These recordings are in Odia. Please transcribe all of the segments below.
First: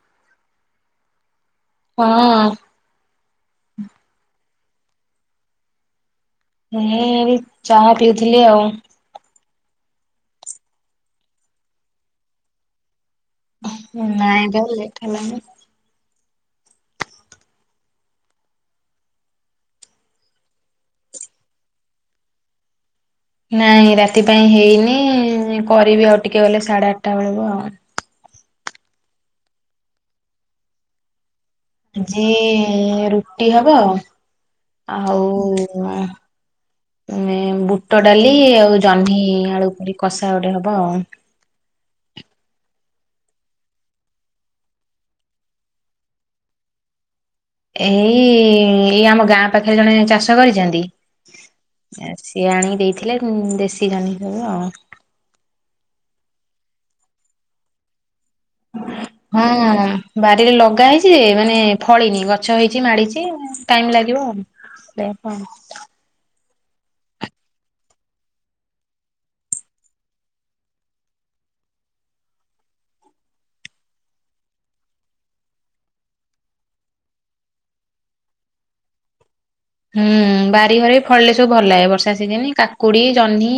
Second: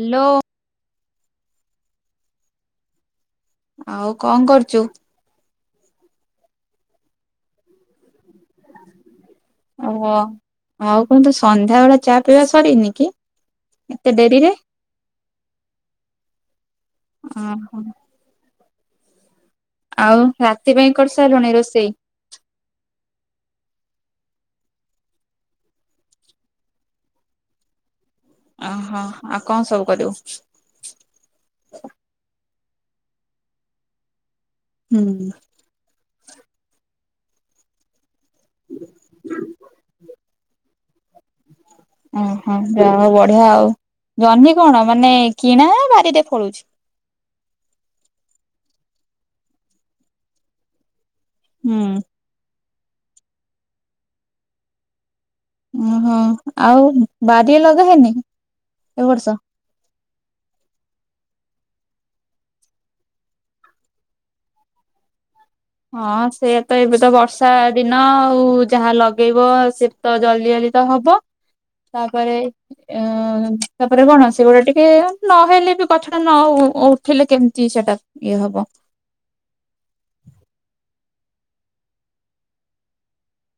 ହାଲୋ। ହଁ। ଆଉ କଣ କରୁଚୁ? ଏହେ- ଏବେ ଚାହା ପିଉଥିଲି ଆଉ। ଓହ ଆଉ କଣ ତୋ ସନ୍ଧ୍ୟା ବେଳ ଚା ପିଇବା ସରିନି କି? ଏତେ ନାଇଁ ଡେରିରେ? ତ ଲେଟ୍ ହେଲାଣି। ଓ ହଁ। ଆଉ ରାତି ପାଇଁ କରିସାରିଲୁଣି ରୋଷେଇ? ନାଇଁ ରାତି ପାଇଁ ହେଇନି କରିବି ଆଉ ଟିକେ ଗଲେ ସାଢେ ଆଠଟା ବେଳକୁ ଆଉ। ଓହୋ ଆଉ କଣ ସବୁ କରିବୁ? ଆଜି ରୁଟି ହବ ହୁଁ ଆଉ ଏ ବୁଟ ଡାଲି ଆଉ ଜହ୍ନି ଆଳୁ କରି କଷା ଗୋଟେ ହବ ଆଉ। [unintelligible] ଓହୋ ଯାହା ହଉ ବଢିଆ ଆଉ। ଜହ୍ନି କଣ ମାନେ କିଣା ନା ବାରିରେ ଫଳୁଚି? ଏଇ ଏଇ ଆମ ଗାଁ ପାଖରେ ଜଣେ ଚାଷ କରିଚନ୍ତି ହୁଁ। ସିଏ ଆଣିକି ଦେଇଥିଲେ ଦେଶୀ ଜହ୍ନି ସବୁ। ଓହୋ ଆଉ ବାରିରେ ଲଗାହେଇନି? ହଁ। ବାରିରେ ଲଗା ହେଇଚି ଯେ ମାନେ ଫଳିନି, ଗଛ ହେଇଚି ମାଡିଚି ଟାଇମ୍ ଲାଗିବ ଆଉ। ସେୟା ପା। ହଁ ସେୟା ତ ଏବେ ତ ବର୍ଷା ଦିନ ଆଉ ଯାହା ଲଗେଇବ ସେ ତ ଜଲ୍ଦି ଜଲ୍ଦି ତ ହବ ତାପରେ ଅଁ ତାପରେ କଣ ସେଗୁଡା ଟିକେ ନହେଲେ ବି ଗଛଟା ନ ଉଠିଲେ କେମିତି ସେଟା ଇଏ ହବ। ହୁଁ ବାରିଘରେ ବି ଫଳିଲେ ସବୁ ଭଲ ଲାଗେ। ବର୍ଷା ସିଜିନ କାକୁଡି, ଜହ୍ନି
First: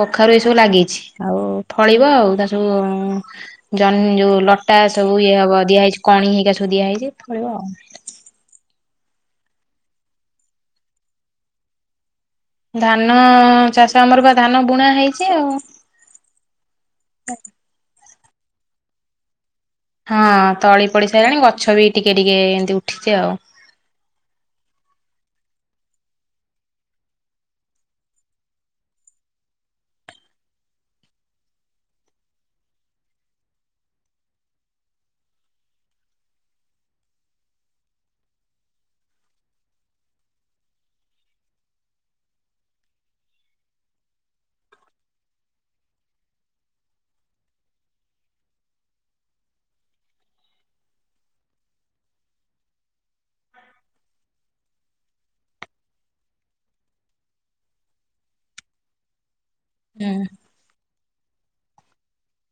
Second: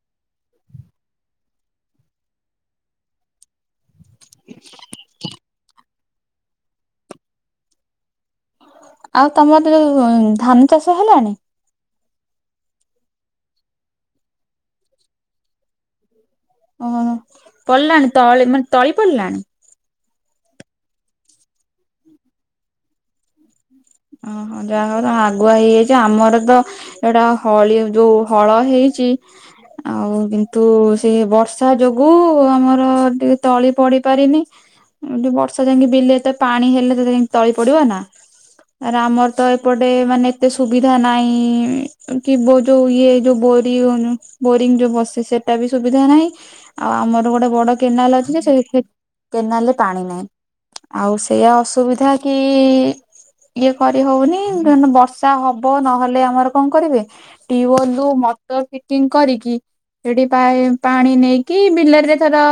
କଖାରୁ ଏ ସବୁ ଲାଗିଚି ଆଉ ଫଳିବ ଆଉ ତାର ସବୁ ଜନି ଯୋଉ ଲଟା ସବୁ ଇଏ ହବ ଦିଆହେଇଚି କଣି ହେଇକା ସବୁ ଦିଆହେଇଚି ଫଳିବ ଆଉ। ଆଉ ତମର ଯୋଉ ଧାନ ଚାଷ ହେଲାଣି? ଧାନ ଚାଷ ଆମର ବା ଧାନ ବୁଣା ହେଇଚି ଆଉ। ଓହୋ ପଡ଼ିଲାଣି ତଳ ମାନେ ତଳି ପଡ଼ିଲାଣି? ହଁ ତଳି ପଡି ସାରିଲାଣି, ଗଛ ବି ଟିକେ ଟିକେ ଏମିତି ଉଠିଚି ଆଉ। ଓହୋ ଯାହା ହଉ ନ ଆଗୁଆ ହେଇଯାଇଚି ଆମର ତ ଏଇଟା ହଳି ଯୋଉ ହଳ ହେଇଚି ଆଉ କିନ୍ତୁ ସେ ବର୍ଷା ଯୋଗୁ ଆମର ଟିକେ ତଳି ପଡି ପାରିନି। ଏମିତି ବର୍ଷା ଯାଇକି ବିଲରେ ତ ପାଣି ହେଲେ ଯାଇ ତଳି ପଡିବ ନା? ତାରେ ଆମର ତ ଏପଟେ ମାନେ ଏତେ ସୁବିଧା ନାହିଁ କି ବୋ ଯୋଉ ଇଏ ଯୋଉ ବୋରି ବନୁ ବୋରିଂ ଯୋଉ ବସେ ସେଟା ବି ସୁବିଧା ନାହିଁ ଆଉ ଆମର ଗୋଟେ ବଡ କେନାଲ ଅଛି ଯେ ସେଟା କେନାଲରେ ପାଣି ନାହିଁ, ଆଉ ସେଇୟା ଅସୁବିଧା କି ଇଏ କରି ହଉନି ନହେଲେ ବର୍ଷା ହବ ନହେଲେ ଆମର କଣ କରିବେ? ଟିଉବଲରୁ ମଟର ଫିଟିଙ୍ଗ କରିକି ହୁଁ ସେଠି ପାଏ ଟାଣି ନେଇକି ବିଲରେ ଯେ ଥର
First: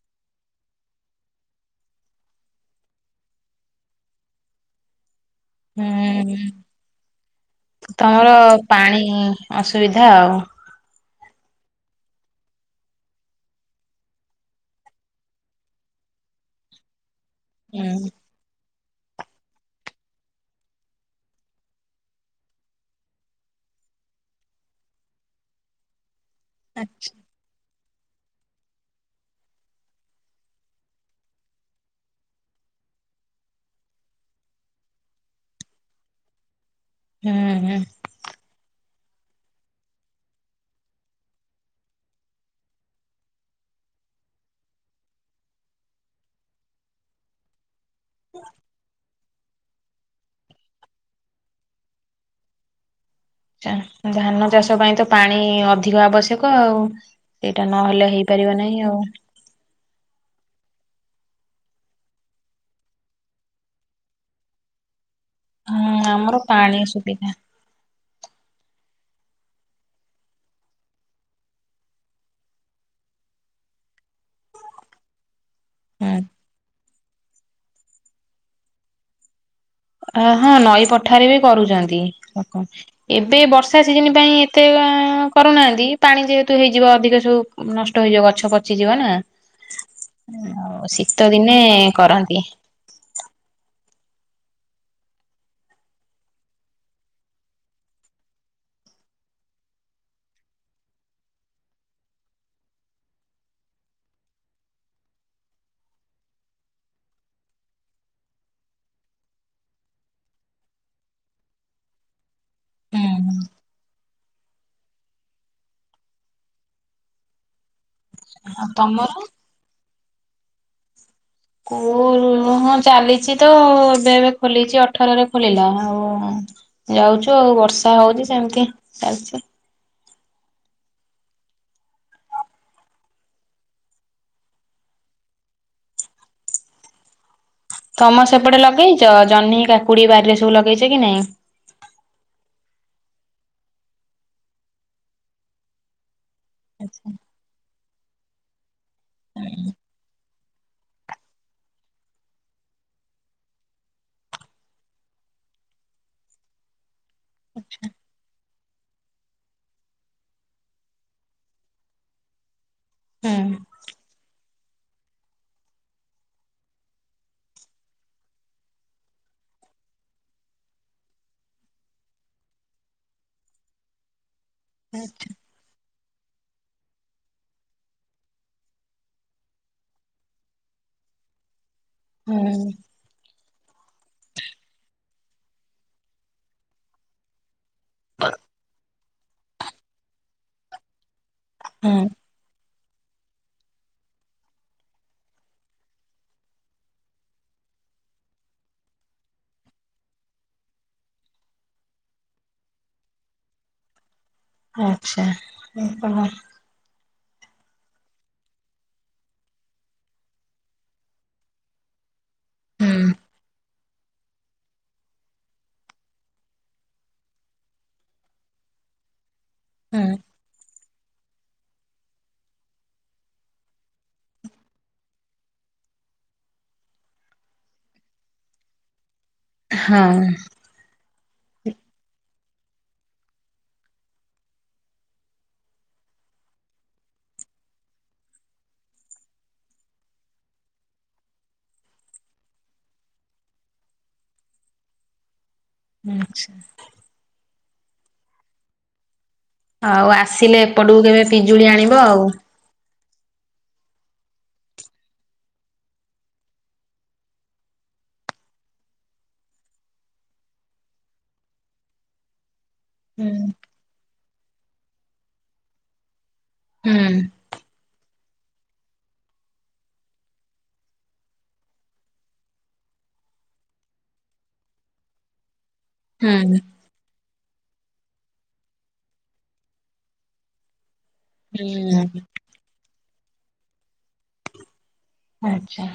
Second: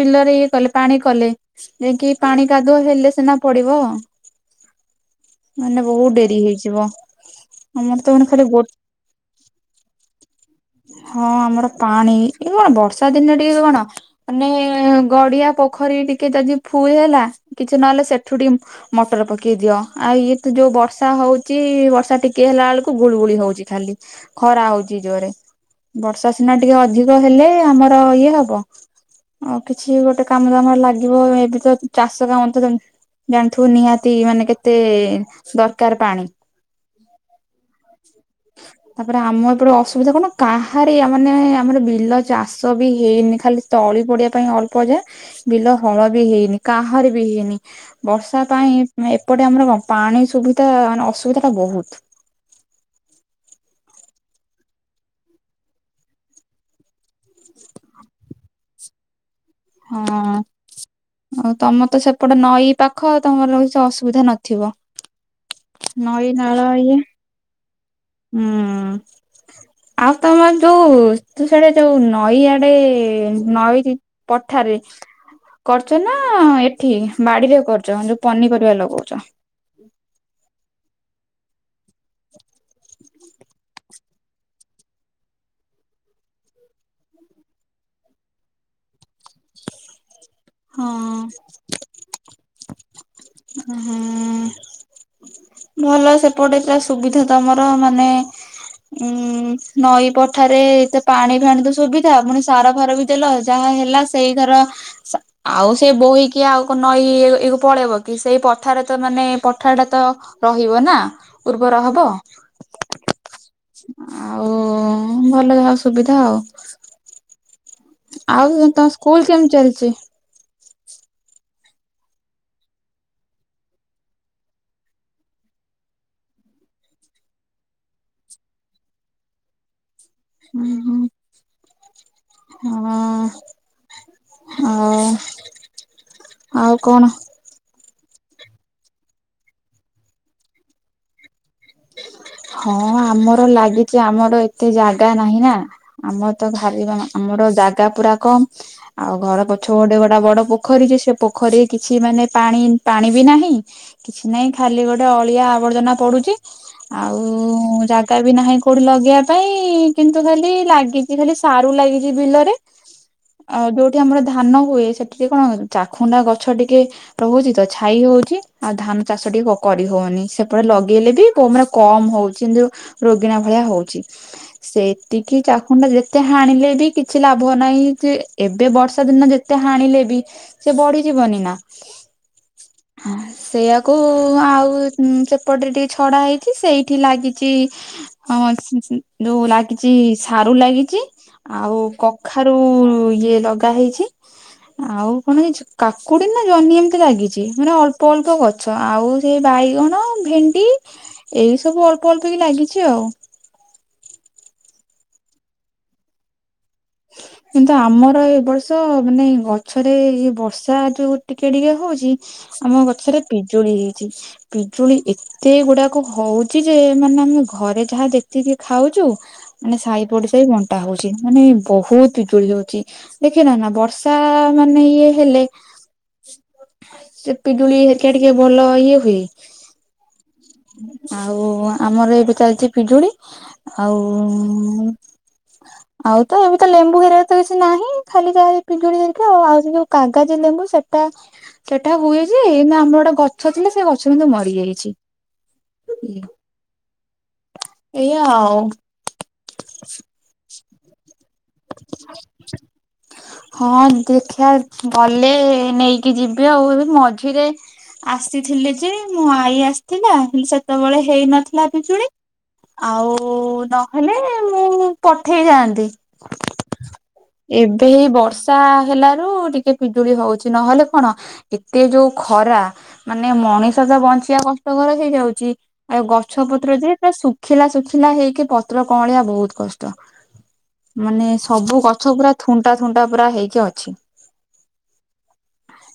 ବିଲରେ ଇଏ କଲେ ପାଣି କଲେ ଯେ କିି ପାଣି କାଦୁଅ ହେଲେ ସିନା ପଡିବ। ମାନେ ବହୁତ ହୁଁ ଡେରି ହେଇଯିବ। ଆମର ତ ମାନେ ତମର ଖାଲି ଗୋ ପାଣି ଅସୁବିଧା ଆଉ। ହଁ ଆମର ପାଣି ଏଇ କଣ ବର୍ଷା ଦିନରେ ଟିକେ କଣ ମାନେ ଗଡିଆ ପୋଖରୀ ଟିକେ ଯଦି ଫୁଲ ହେଲା କିଛି ହୁଁ। ନହେଲେ ସେଠୁଟି ମଟର ପକେଇ ଟିକି ଦିଅ। ଆଉ ଇଏ ତ ଯୋଉ ବର୍ଷା ହଉଚି ବର୍ଷା ଟିକେ ହେଲା ବେଳକୁ ଗୁଳୁଗୁଳି ହଉଚି ଖାଲି। ଖରା ହଉଚି ଜୋରରେ। ବର୍ଷା ସିନା ଟିକେ ହୁଁ ଅଧିକ ହେଲେ ଆମର ଇଏ ହ ବ ଆଉ କିଛି ଗୋଟେ କାମ ଦାମରେ ଲାଗିବ ଏବେ ତ ଚାଷ କାମ ତ ଜାଣିଥିବୁ ନିହାତି ମାନେ କେତେ ଦରକାର ପାଣି? ହୁଁ ହୁଁ। ତାପରେ ଆମ ଏପଟେ ଅସୁବିଧା କଣ କାହାରି ମାନେ ଆମର ବିଲ ଚାଷ ବି ହେଇନି ଖାଲି। ତଳି ପଡିବା ପାଇଁ ଅଳ୍ପ ଯା ବିଲ ହଳ ବି ହେଇନି କାହାରି ବି ହେଇନି। ବର୍ଷା ପାଇଁ ଏପଟେ ଆମର କଣ ପାଣି ସୁବିଧା ମାନେ ଅସୁବିଧା ଟା ବହୁତ। ଧାନ ଚାଷ ପାଇଁ ତ ପାଣି ଅଧିକ ଆବଶ୍ୟକ ଆଉ। ସେଇଟା ନହେଲେ ହେଇପାରିବ ନାହିଁ ଆଉ। ହଁ। ଆଉ ତମର ତ ସେପଟେ ନଈ ପାଖ ତମର କିଛି ଅସୁବିଧା ନଥିବ? ହୁଁ ନଈ ଆମର ନାଳ ପାଣି ଇଏ ସୁବିଧା ହୁଁ। ଆଉ ତମର ଯୋଉ ସିଆଡେ ଯୋଉ ନଈ ଆଡେ ନଈ ପଠାରେ। କରୁଛ ନା ହୁଁ ଏଠି ବାଡିରେ କରୁଛ ଯୋଉ ପନିପରିବା ଲଗଉଛ। ଅ ହଁ ନଈ ପଠାରେ ବି କରୁଛନ୍ତି ଲୋକ। ଏବେ ବର୍ଷା ସିଜିନ ପାଇଁ ଏତେ କରୁନାହାନ୍ତି ପାଣି ଯେହେତୁ ହେଇଯିବ ଅଧିକ ସବୁ ନଷ୍ଟ ହେଇଯିବ ଗଛ ପଚିଯିବ ନା? ଆଉ ହଁ ଶୀତ ଦିନେ କରନ୍ତି। ହୁଁ। ଭଲ ସେପଟେ ପୁରା ସୁବିଧା ତମର ମାନେ ଉୁଁ ନଈ ପଠାରେତ ପାଣି ଫାଣି ତ ସୁବିଧା ପୁଣି ସାର ଫାର ବି ଦେଲ ଯାହା ହେଲା ସେଇ ଘର ସା ଆଉ ସେ ବୋହି କିି ଆଉ ନଈ ଇ ପଳେଇବ କି ସେଇ ପଠାରେ ତ ମାନେ ପଠା ଟା ତ ରହିବ ନା ଉର୍ବର ହବ। ହୁଁ ଆଉ ଭଲ ଆଉ ସୁବିଧା ଆଉ। ଆଉ ତମ ସ୍କୁଲ କେମିତି ଚାଲିଛି? ସ୍କୁଲ ହଁ ଚାଲିଛି ତ ଏବେ ଏବେ ଖୋଲିଛି ଅଠରରେ ଖୋଲିଲା ଆଉ ଯାଉଛୁ ଆଉ ବର୍ଷା ହଉନି ସେମିତି ଚାଲିଛି ହୁଁ ହୁଁ। ହଁ ଆଉ ଆଉ କଣ? ତମ ସେପଟେ ଲଗେଇଛ ଜହ୍ନି କାକୁଡି ବାରିରେ ସବୁ ଲଗେଇଛ କି ନାଇଁ? ହଁ ଆମର ଲାଗିଛି ଆମର ଏତେ ଜାଗା ନାହିଁ ନା? ଆମର ତ ଭାବିବା ଆମର ଜାଗା ପୁରା କମ। ଆଉ ଘର ପଛ ଗୋଟେ ଗୋଟେ ବଡ ପୋଖରୀ ଯେ ସେ ପୋଖରୀରେ କିଛି ମାନେ ପାଣି ପାଣି ବି ନାହିଁ କିଛି ନାହିଁ ଖାଲି ଗୋଟେ ଅଳିଆ ଆବର୍ଜନା ପଡୁଛି ଆଉ ଯା ଗତ ବି ନାହିଁ କୋଉଠି ଲଗେଇବା ପାଇଁ କିନ୍ତୁ ଖାଲି ଲାଗିଛି ଖାଲି ସାରୁ ଲାଗିଛି ବିଲରେ। ହୁଁ ଆଉ ଯୋଉଠି ଆମର ଧାନ ହୁଏ ସେଠିକେ କଣ ଚାଖୁଣ୍ଡା ଗଛ ଟିକେ ରହୁଛି ତ ଛାଇ ହଉଛି ଆଉ ଧାନ ଚାଷ ଟିକେ କରି ହଉନି ସେପଟେ ଲଗେଇଲେ ବି ମେ କମ ହଉଛି କିନ୍ତୁ ରୋଗିଣା ଭଳିଆ ହଉଛି ସେତିକି ଚାଖୁଣ୍ଡା ଯେ ଯେତେ ହାଣିଲେ ବି କିଛି ଲାଭ ନାହିଁ ଯେ ଏବେ ବର୍ଷା ଦିନ ଯେତେ ହାଣିଲେ ବି ସିଏ ବଢିଯିବନି ନା? ହୁଁ। ହ ସେଇଆକୁ ଆଉ ସେପଟରେ ଟିକେ ଛଡା ହେଇଛି ସେଇଠି ଲାଗିଛି ହଁ ଯୋଉ ଲାଗିଛି ସାରୁ ଲାଗିଛି ଆଉ ହୁଁ କ କଖାରୁ ଇଏ ଲଗା ହେଇଛି ଆଉ କଣ ହେଇଛି କାକୁଡି ନା ଜହ୍ନି ଏମିତି ଲାଗିଛି ମାନେ ଅଳ୍ପ ଅଳ୍ପ ଗଛ ଆଉ ସେ ବାଇଗଣ ଭେଣ୍ଡି। ଏଇ ସବୁ ଅଳ୍ପ ଅଳ୍ପ କି ଲାଗିଛି ଆଉ। ଆଛା ଆଉ କଣ ହ [inaudible] କିନ୍ତୁ ଆମର ଏ ବର୍ଷ ମାନେ ଗଛରେ ଏ ବର୍ଷା ଯୋଉ ଟିକେ ଟିକେ ହଉଛି। ଆମ ହୁଁ ଗଛରେ ପିଜୁଳି ହେଇଛି ପିଜୁଳି ଏ ତେ ଗୁଡାକ ହଉଛି ଯେ ମାନେ ଆମେ ଘରେ ଯାହା ଯେତିକି ଖାଉଛୁ। ମାନେ ହୁଁ ସାହି ପଡିସା ବି ବଣ୍ଟା ହଉଛି ମାନେ। ବହୁତ ବିିଜୁଳି ହଉଛି ଦେଖିନ ନା ବର୍ଷା ମାନେ ଇଏ ହେଲେ। ସେ ପିଜୁଳି ହେରିକା ଟିକେ ଭଲ ଇଏ ହୁଏ। ହାଁ। ଆଉ ଆମର ଏବେ ଚାଲିଛି ପିଜୁଳି ଆଉ। [inaudible] ଆଉ ତ ଏବେ ତ ଲେମ୍ବୁ ହେରିକା ତ କିଛି ନାହିଁ ଖାଲିକା ଯା ଏ ପିଜୁଳି ହେରିକା ଆଉ ସେ ଯୋଉ କାଗାଜି ଲେମ୍ବୁ ସେଟା। ସେଟା ହୁଏ ଯେ ଏଇନା ଆମର ଗୋଟେ ଗଛ ଥିଲା ସେ ଗଛ କିନ୍ତୁ ମରିଯାଇଛି। ଆଛା। ଏଇଆ ଆଉ। ଆଉ ଆସିଲେ ଏପଟକୁ କେବେ ପିଜୁଳି ଆଣିବ ଆଉ। ହଁ ଦେଖିବା ଗଲେ ନେଇକି ଯିବି ଆଉ ଏବେ ମଝିରେ। ଆସିଥିଲି ଯେ ମୋ ଆଈ ଆସିଥିଲା ହେଲେ ସେତେ ବେଳେ ହେଇନଥିଲା ପିଜୁଳି। ଆଉ ହୁଁ ନହେଲେ ମୁଁ ପଠେଇ ଥାଆନ୍ତି। ହୁଁ। ଏବେ ହେଇ ବର୍ଷା ହେଲାରୁ ଟିକେ ପିଜୁଳି ହଉଛି ନହେଲେ କଣ। ଏତେ ଯୋଉ ଖରା ମାନେ ମଣିଷ ତ ବଞ୍ଚିବା କଷ୍ଟକର ହେଇଯାଉଛି। ଆଉ ଗଛ ହୁଁ ପତ୍ର ଯେ ପୁରା ସୁ ଶୁଖିଲା ଶୁଖିଲା ହେଇକି ପତ୍ର କଅଁଳିଆ ବହୁତ କଷ୍ଟ ମାନେ ସବୁ ଗଛ ହୁଁ ପୁରା। ଥୁଣ୍ଟା ଥୁଣ୍ଟା ପୁରା ହେଇକି ଅଛି। ଆଚ୍ଛା।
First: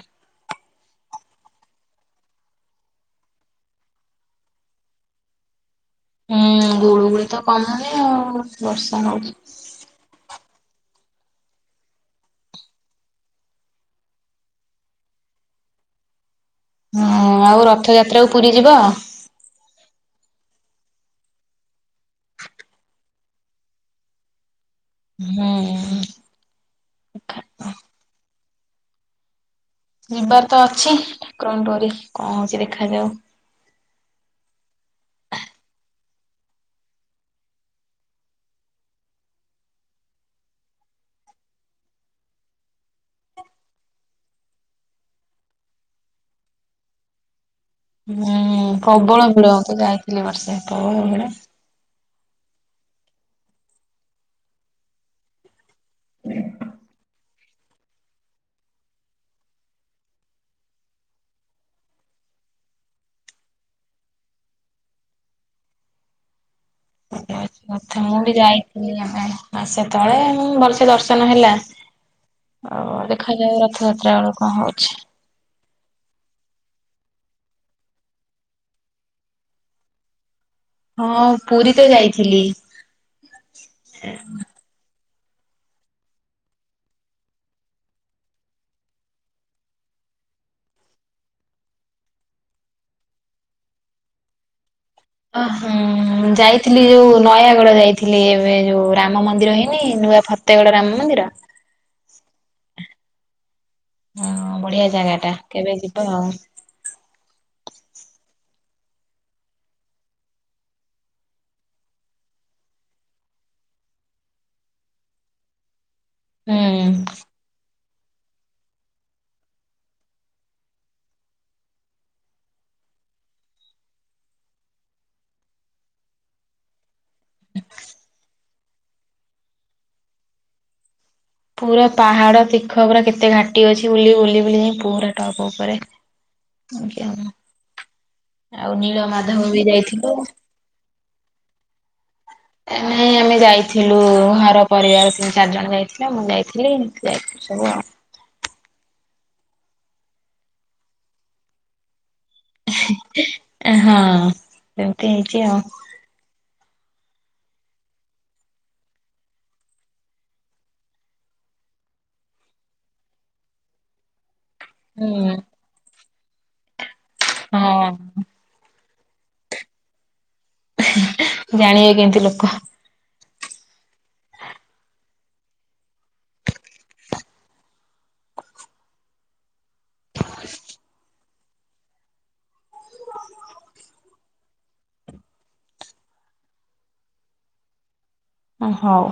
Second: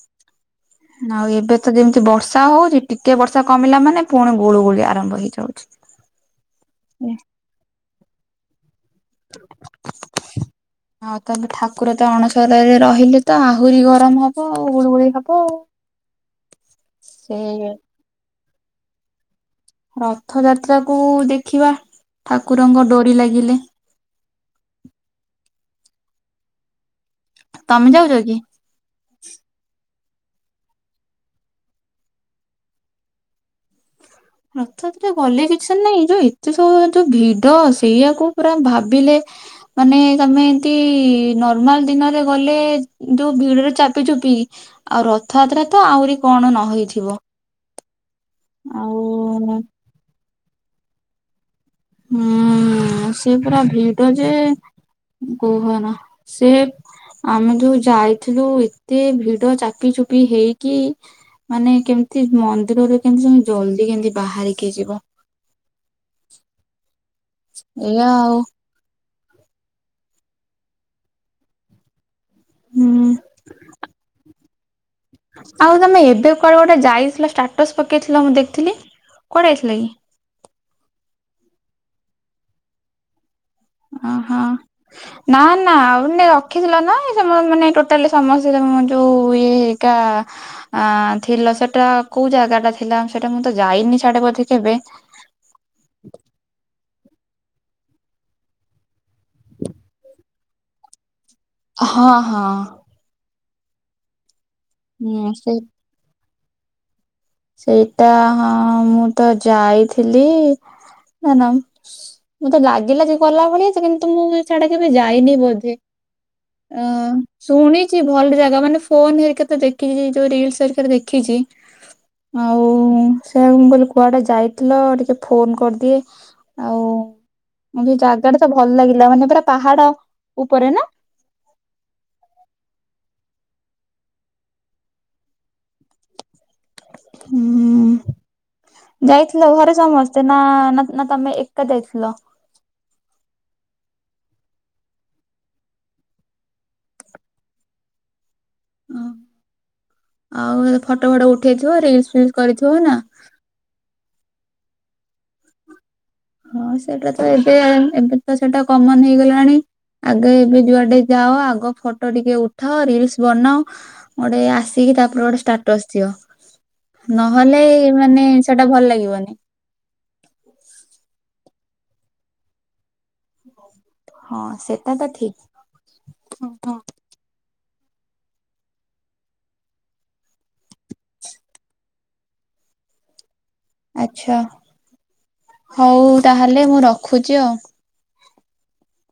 ଆଉ ଏବେ ତ ଯେମିତି ବର୍ଷା ହଉଛି ଟିକେ ବର୍ଷା କମିଲା ମାନେ ପୁଣି ଗୁଳୁ ଗୁଳି ଆରମ୍ଭ ହେଇଯାଉଛି। ହୁଁ ଗୁଳୁ ଗୁଳି ତ କମୁନି ଆଉ ବର୍ଷା ନଉଛି। [inaudible] ଆଉ ତାହେଲେ ଠାକୁର ତ ଅଣସର ରେ ରହିଲେ ତ ଆହୁରି ଗରମ ହବ ଆଉ ଗୁଳୁଗୁଳି ହବ। ହୁଁ ସେ ଆଉ ରଥଯାତ୍ରାକୁୁ ପୁରୀ ଯିବ? ରଥ ଯାତ୍ରାକୁୁ ଦେଖିବା ଠାକୁରଙ୍କ ଡୋରି ଲାଗିଲେ। ହୁଁ। ତମେ ଯାଉଚ କି? ଯିବାର ତ ଅଛି, ଠାକୁରଙ୍କ ଡୋରି କଣ ହଉଛି ଦେଖାଯାଉ? ରଥଯାତ୍ରା ଗଲେ କିଛିନାଇ ଯୋଉ ଏ ତେ ସବୁ ଯୋଉ ଭିଡ ସେଇଆକୁ ପୁରା ଭାବିଲେ। ମାନେ ତମେ ଏମତି ନର୍ମାଲ ଦିନରେ ଗଲେ ଯୋଉ ଭିଡରେ ଚାପି ଚୁପି। ଆଉ ରଥଯାତ୍ରା ତ ଆହୁରି କଣ ନ ହେଇଥିବ? ହୁଁ ଆଉ ପ୍ରବଳ ଭିଡ ମୁଁ ତ ଯାଇଥିଲି ବର୍ଷେ ପ୍ରବଳ ଭିଡ। ହୁଁ ସିଏ ପୁରା ଭିଡ ଯେ କୁହ ନା ସେ ଆମେ ଯୋଉ ଯାଇଥିଲୁ ଏତେ ଭିଡ ଚାପି ଚୁପି ହେଇକି। ମାନେ କେମିତି ମନ୍ଦିରରେ କେମତି ତମେ ଜଲ୍ଦି କେମତି ବାହାରିକି ଯିବ। ଇଏ ହେଉଚି କଥା, ଏଇଆ ମୁଁ ବି ଆଉ ଯାଇଥିଲି ଆମେ, ମାସେ ତଳେ, ମୁ ଭଲସେ ଦର୍ଶନ ହେଲା। ଆଉ, ହୁଁ ଦେଖାଯାଉ, ରଥଯାତ୍ରା ବେଳକୁ କଣ ହଉଚି? ଆଉ ତମେ ଏବେ କୁଆଡେ ଗୋଟେ ଯାଇଥିଲ, ଷ୍ଟାଟସ ପକେଇଥିଲ, ମୁଁ ଦେଖଥିଲି, କୁଆଡେ ଯାଇଥିଲା କି? ହଁ, ପୁରୀ ତ ଯାଇଥିଲି। ଅ ହଁ। [inaudible] ନା ନା, ଆଉନେ ରଖିଥିଲ ନା, ଏ ସ ସେମାନେ ଟୋଟାଲି ସମସ୍ତ ଯୋଉ ଇଏ ହେଇକା ଆ ଥିଲ ସେଟା କୋଉ ଜାଗା ଟା ଥିଲା, ସେଟା ମୁଁ ତ ଯାଇନି ସିଆଡେ ବୋଧେ କେବେ? ଓ ହୁଁ, ଯାଇଥିଲି ଯୋଉ ନୟାଗଡ଼ ଯାଇଥିଲି, ଏବେ ଯୋଉ, ରାମ ମନ୍ଦିର ହେଇନି, ନୂଆ ଫ ଫତେଗଡ ରାମ ମନ୍ଦିର? ହଁ ହଁ। ହଁ ବଢିଆ ଜାଗା ହୁଁ ଟା, ସେ କେବେ ଯିବ ଆଉ? ସେଇଟା ହଁ, ମୁଁ ତ ଯାଇଥିଲି, ନା ମୁଁ ତ ଲାଗିଲା କି ଗଲା ଭଳିଆ ଯେ, କିନ୍ତୁ ମୁଁ ସେଆଡେ କେବେ ଯାଇନି ବୋଧେ। ହୁଁ। ଅଁ ଶୁଣିଛି ଭଲ ଜାଗା, ମାନେ ଫୋନ ହେରିକା ତ ଦେଖିଚି, ଯୋଉ ରିଲସ୍ ଏରିକା ରେ ଦେଖିଚି। ଆଉ ସେଆ ମୁ କହିଲି କୁଆଡେ ଯାଇଥିଲ, ଟିକେ ଫୋନ କରିଦିଏ ଆଉ ମୁଁ ସେ ଜାଗା ଟା ତ ଭଲ ଲାଗିଲା, ମାନେ ପୁରା ପାହାଡ ଉପରେ ନା? ପୁରା ପାହାଡ ତିଖ ଗୁରା, କେତେ ଘାଟି ଅଛି ବୁଲି, ବୁଲି, ବୁଲି, ଯାଇଁ ପୁରା ଟପ୍ ଉପରେ। ଆଜ୍ଞା ହଁ। ଯାଇଥିଲ ଘରେ ସମସ୍ତେ? ନା, ନା, ନା ତମେ ଏକା ଯାଇଥିଲ? ଏ ନାଇଁ, ଆମେ ଯାଇଥିଲୁ, ଘର ପରିବାର ତିନି ଚାରି ଜଣ ଯାଇଥିଲୁ। ନା ମୁଁ ଯାଇଥିଲି, ଏମିତି ଯାଇଥିଲୁ ସବୁ ଆଉ। ଓ, ଆଉ ଫଟୋ ଫଟୋ ଉଠେଇଥିବ, ରିଲସ୍ ଫିଲସ୍ କରିଥିବ ନା? ଏ ହଁ, ଏମିତି ହେଇଛି ଆଉ। ହଁ ସେଇଟା ତ ଏବେ, ଏବେ ତ ସେଇଟା କମନ୍ ହେଇଗଲାଣି। ଆଗେ ଏବେ ଯୁଆଡେ ଯାଅ, ଆଗ ଫଟୋ ଟିକେ ଉଠାଅ, ରିଲସ୍ ବନାଅ, ଗୋଟେ ଆସି କି ତାପରେ ହୁଁ ଗୋଟେ ଷ୍ଟାଟସ୍ ଥିବ, ନହେଲେ ହଁ ମାନେ ସେଟା ଭଲ ଲାଗିବନି। ଜାଣିବେ କେମିତି ଲୋକ? ହଁ ସେଟା ତ ଠିକ୍, ହଁ, ହଁ। [unintelligible] ଆଛା, ହଉ ତାହେଲେ ମୁଁ ରଖୁଚି ଆଉ। ଓ ହଉ।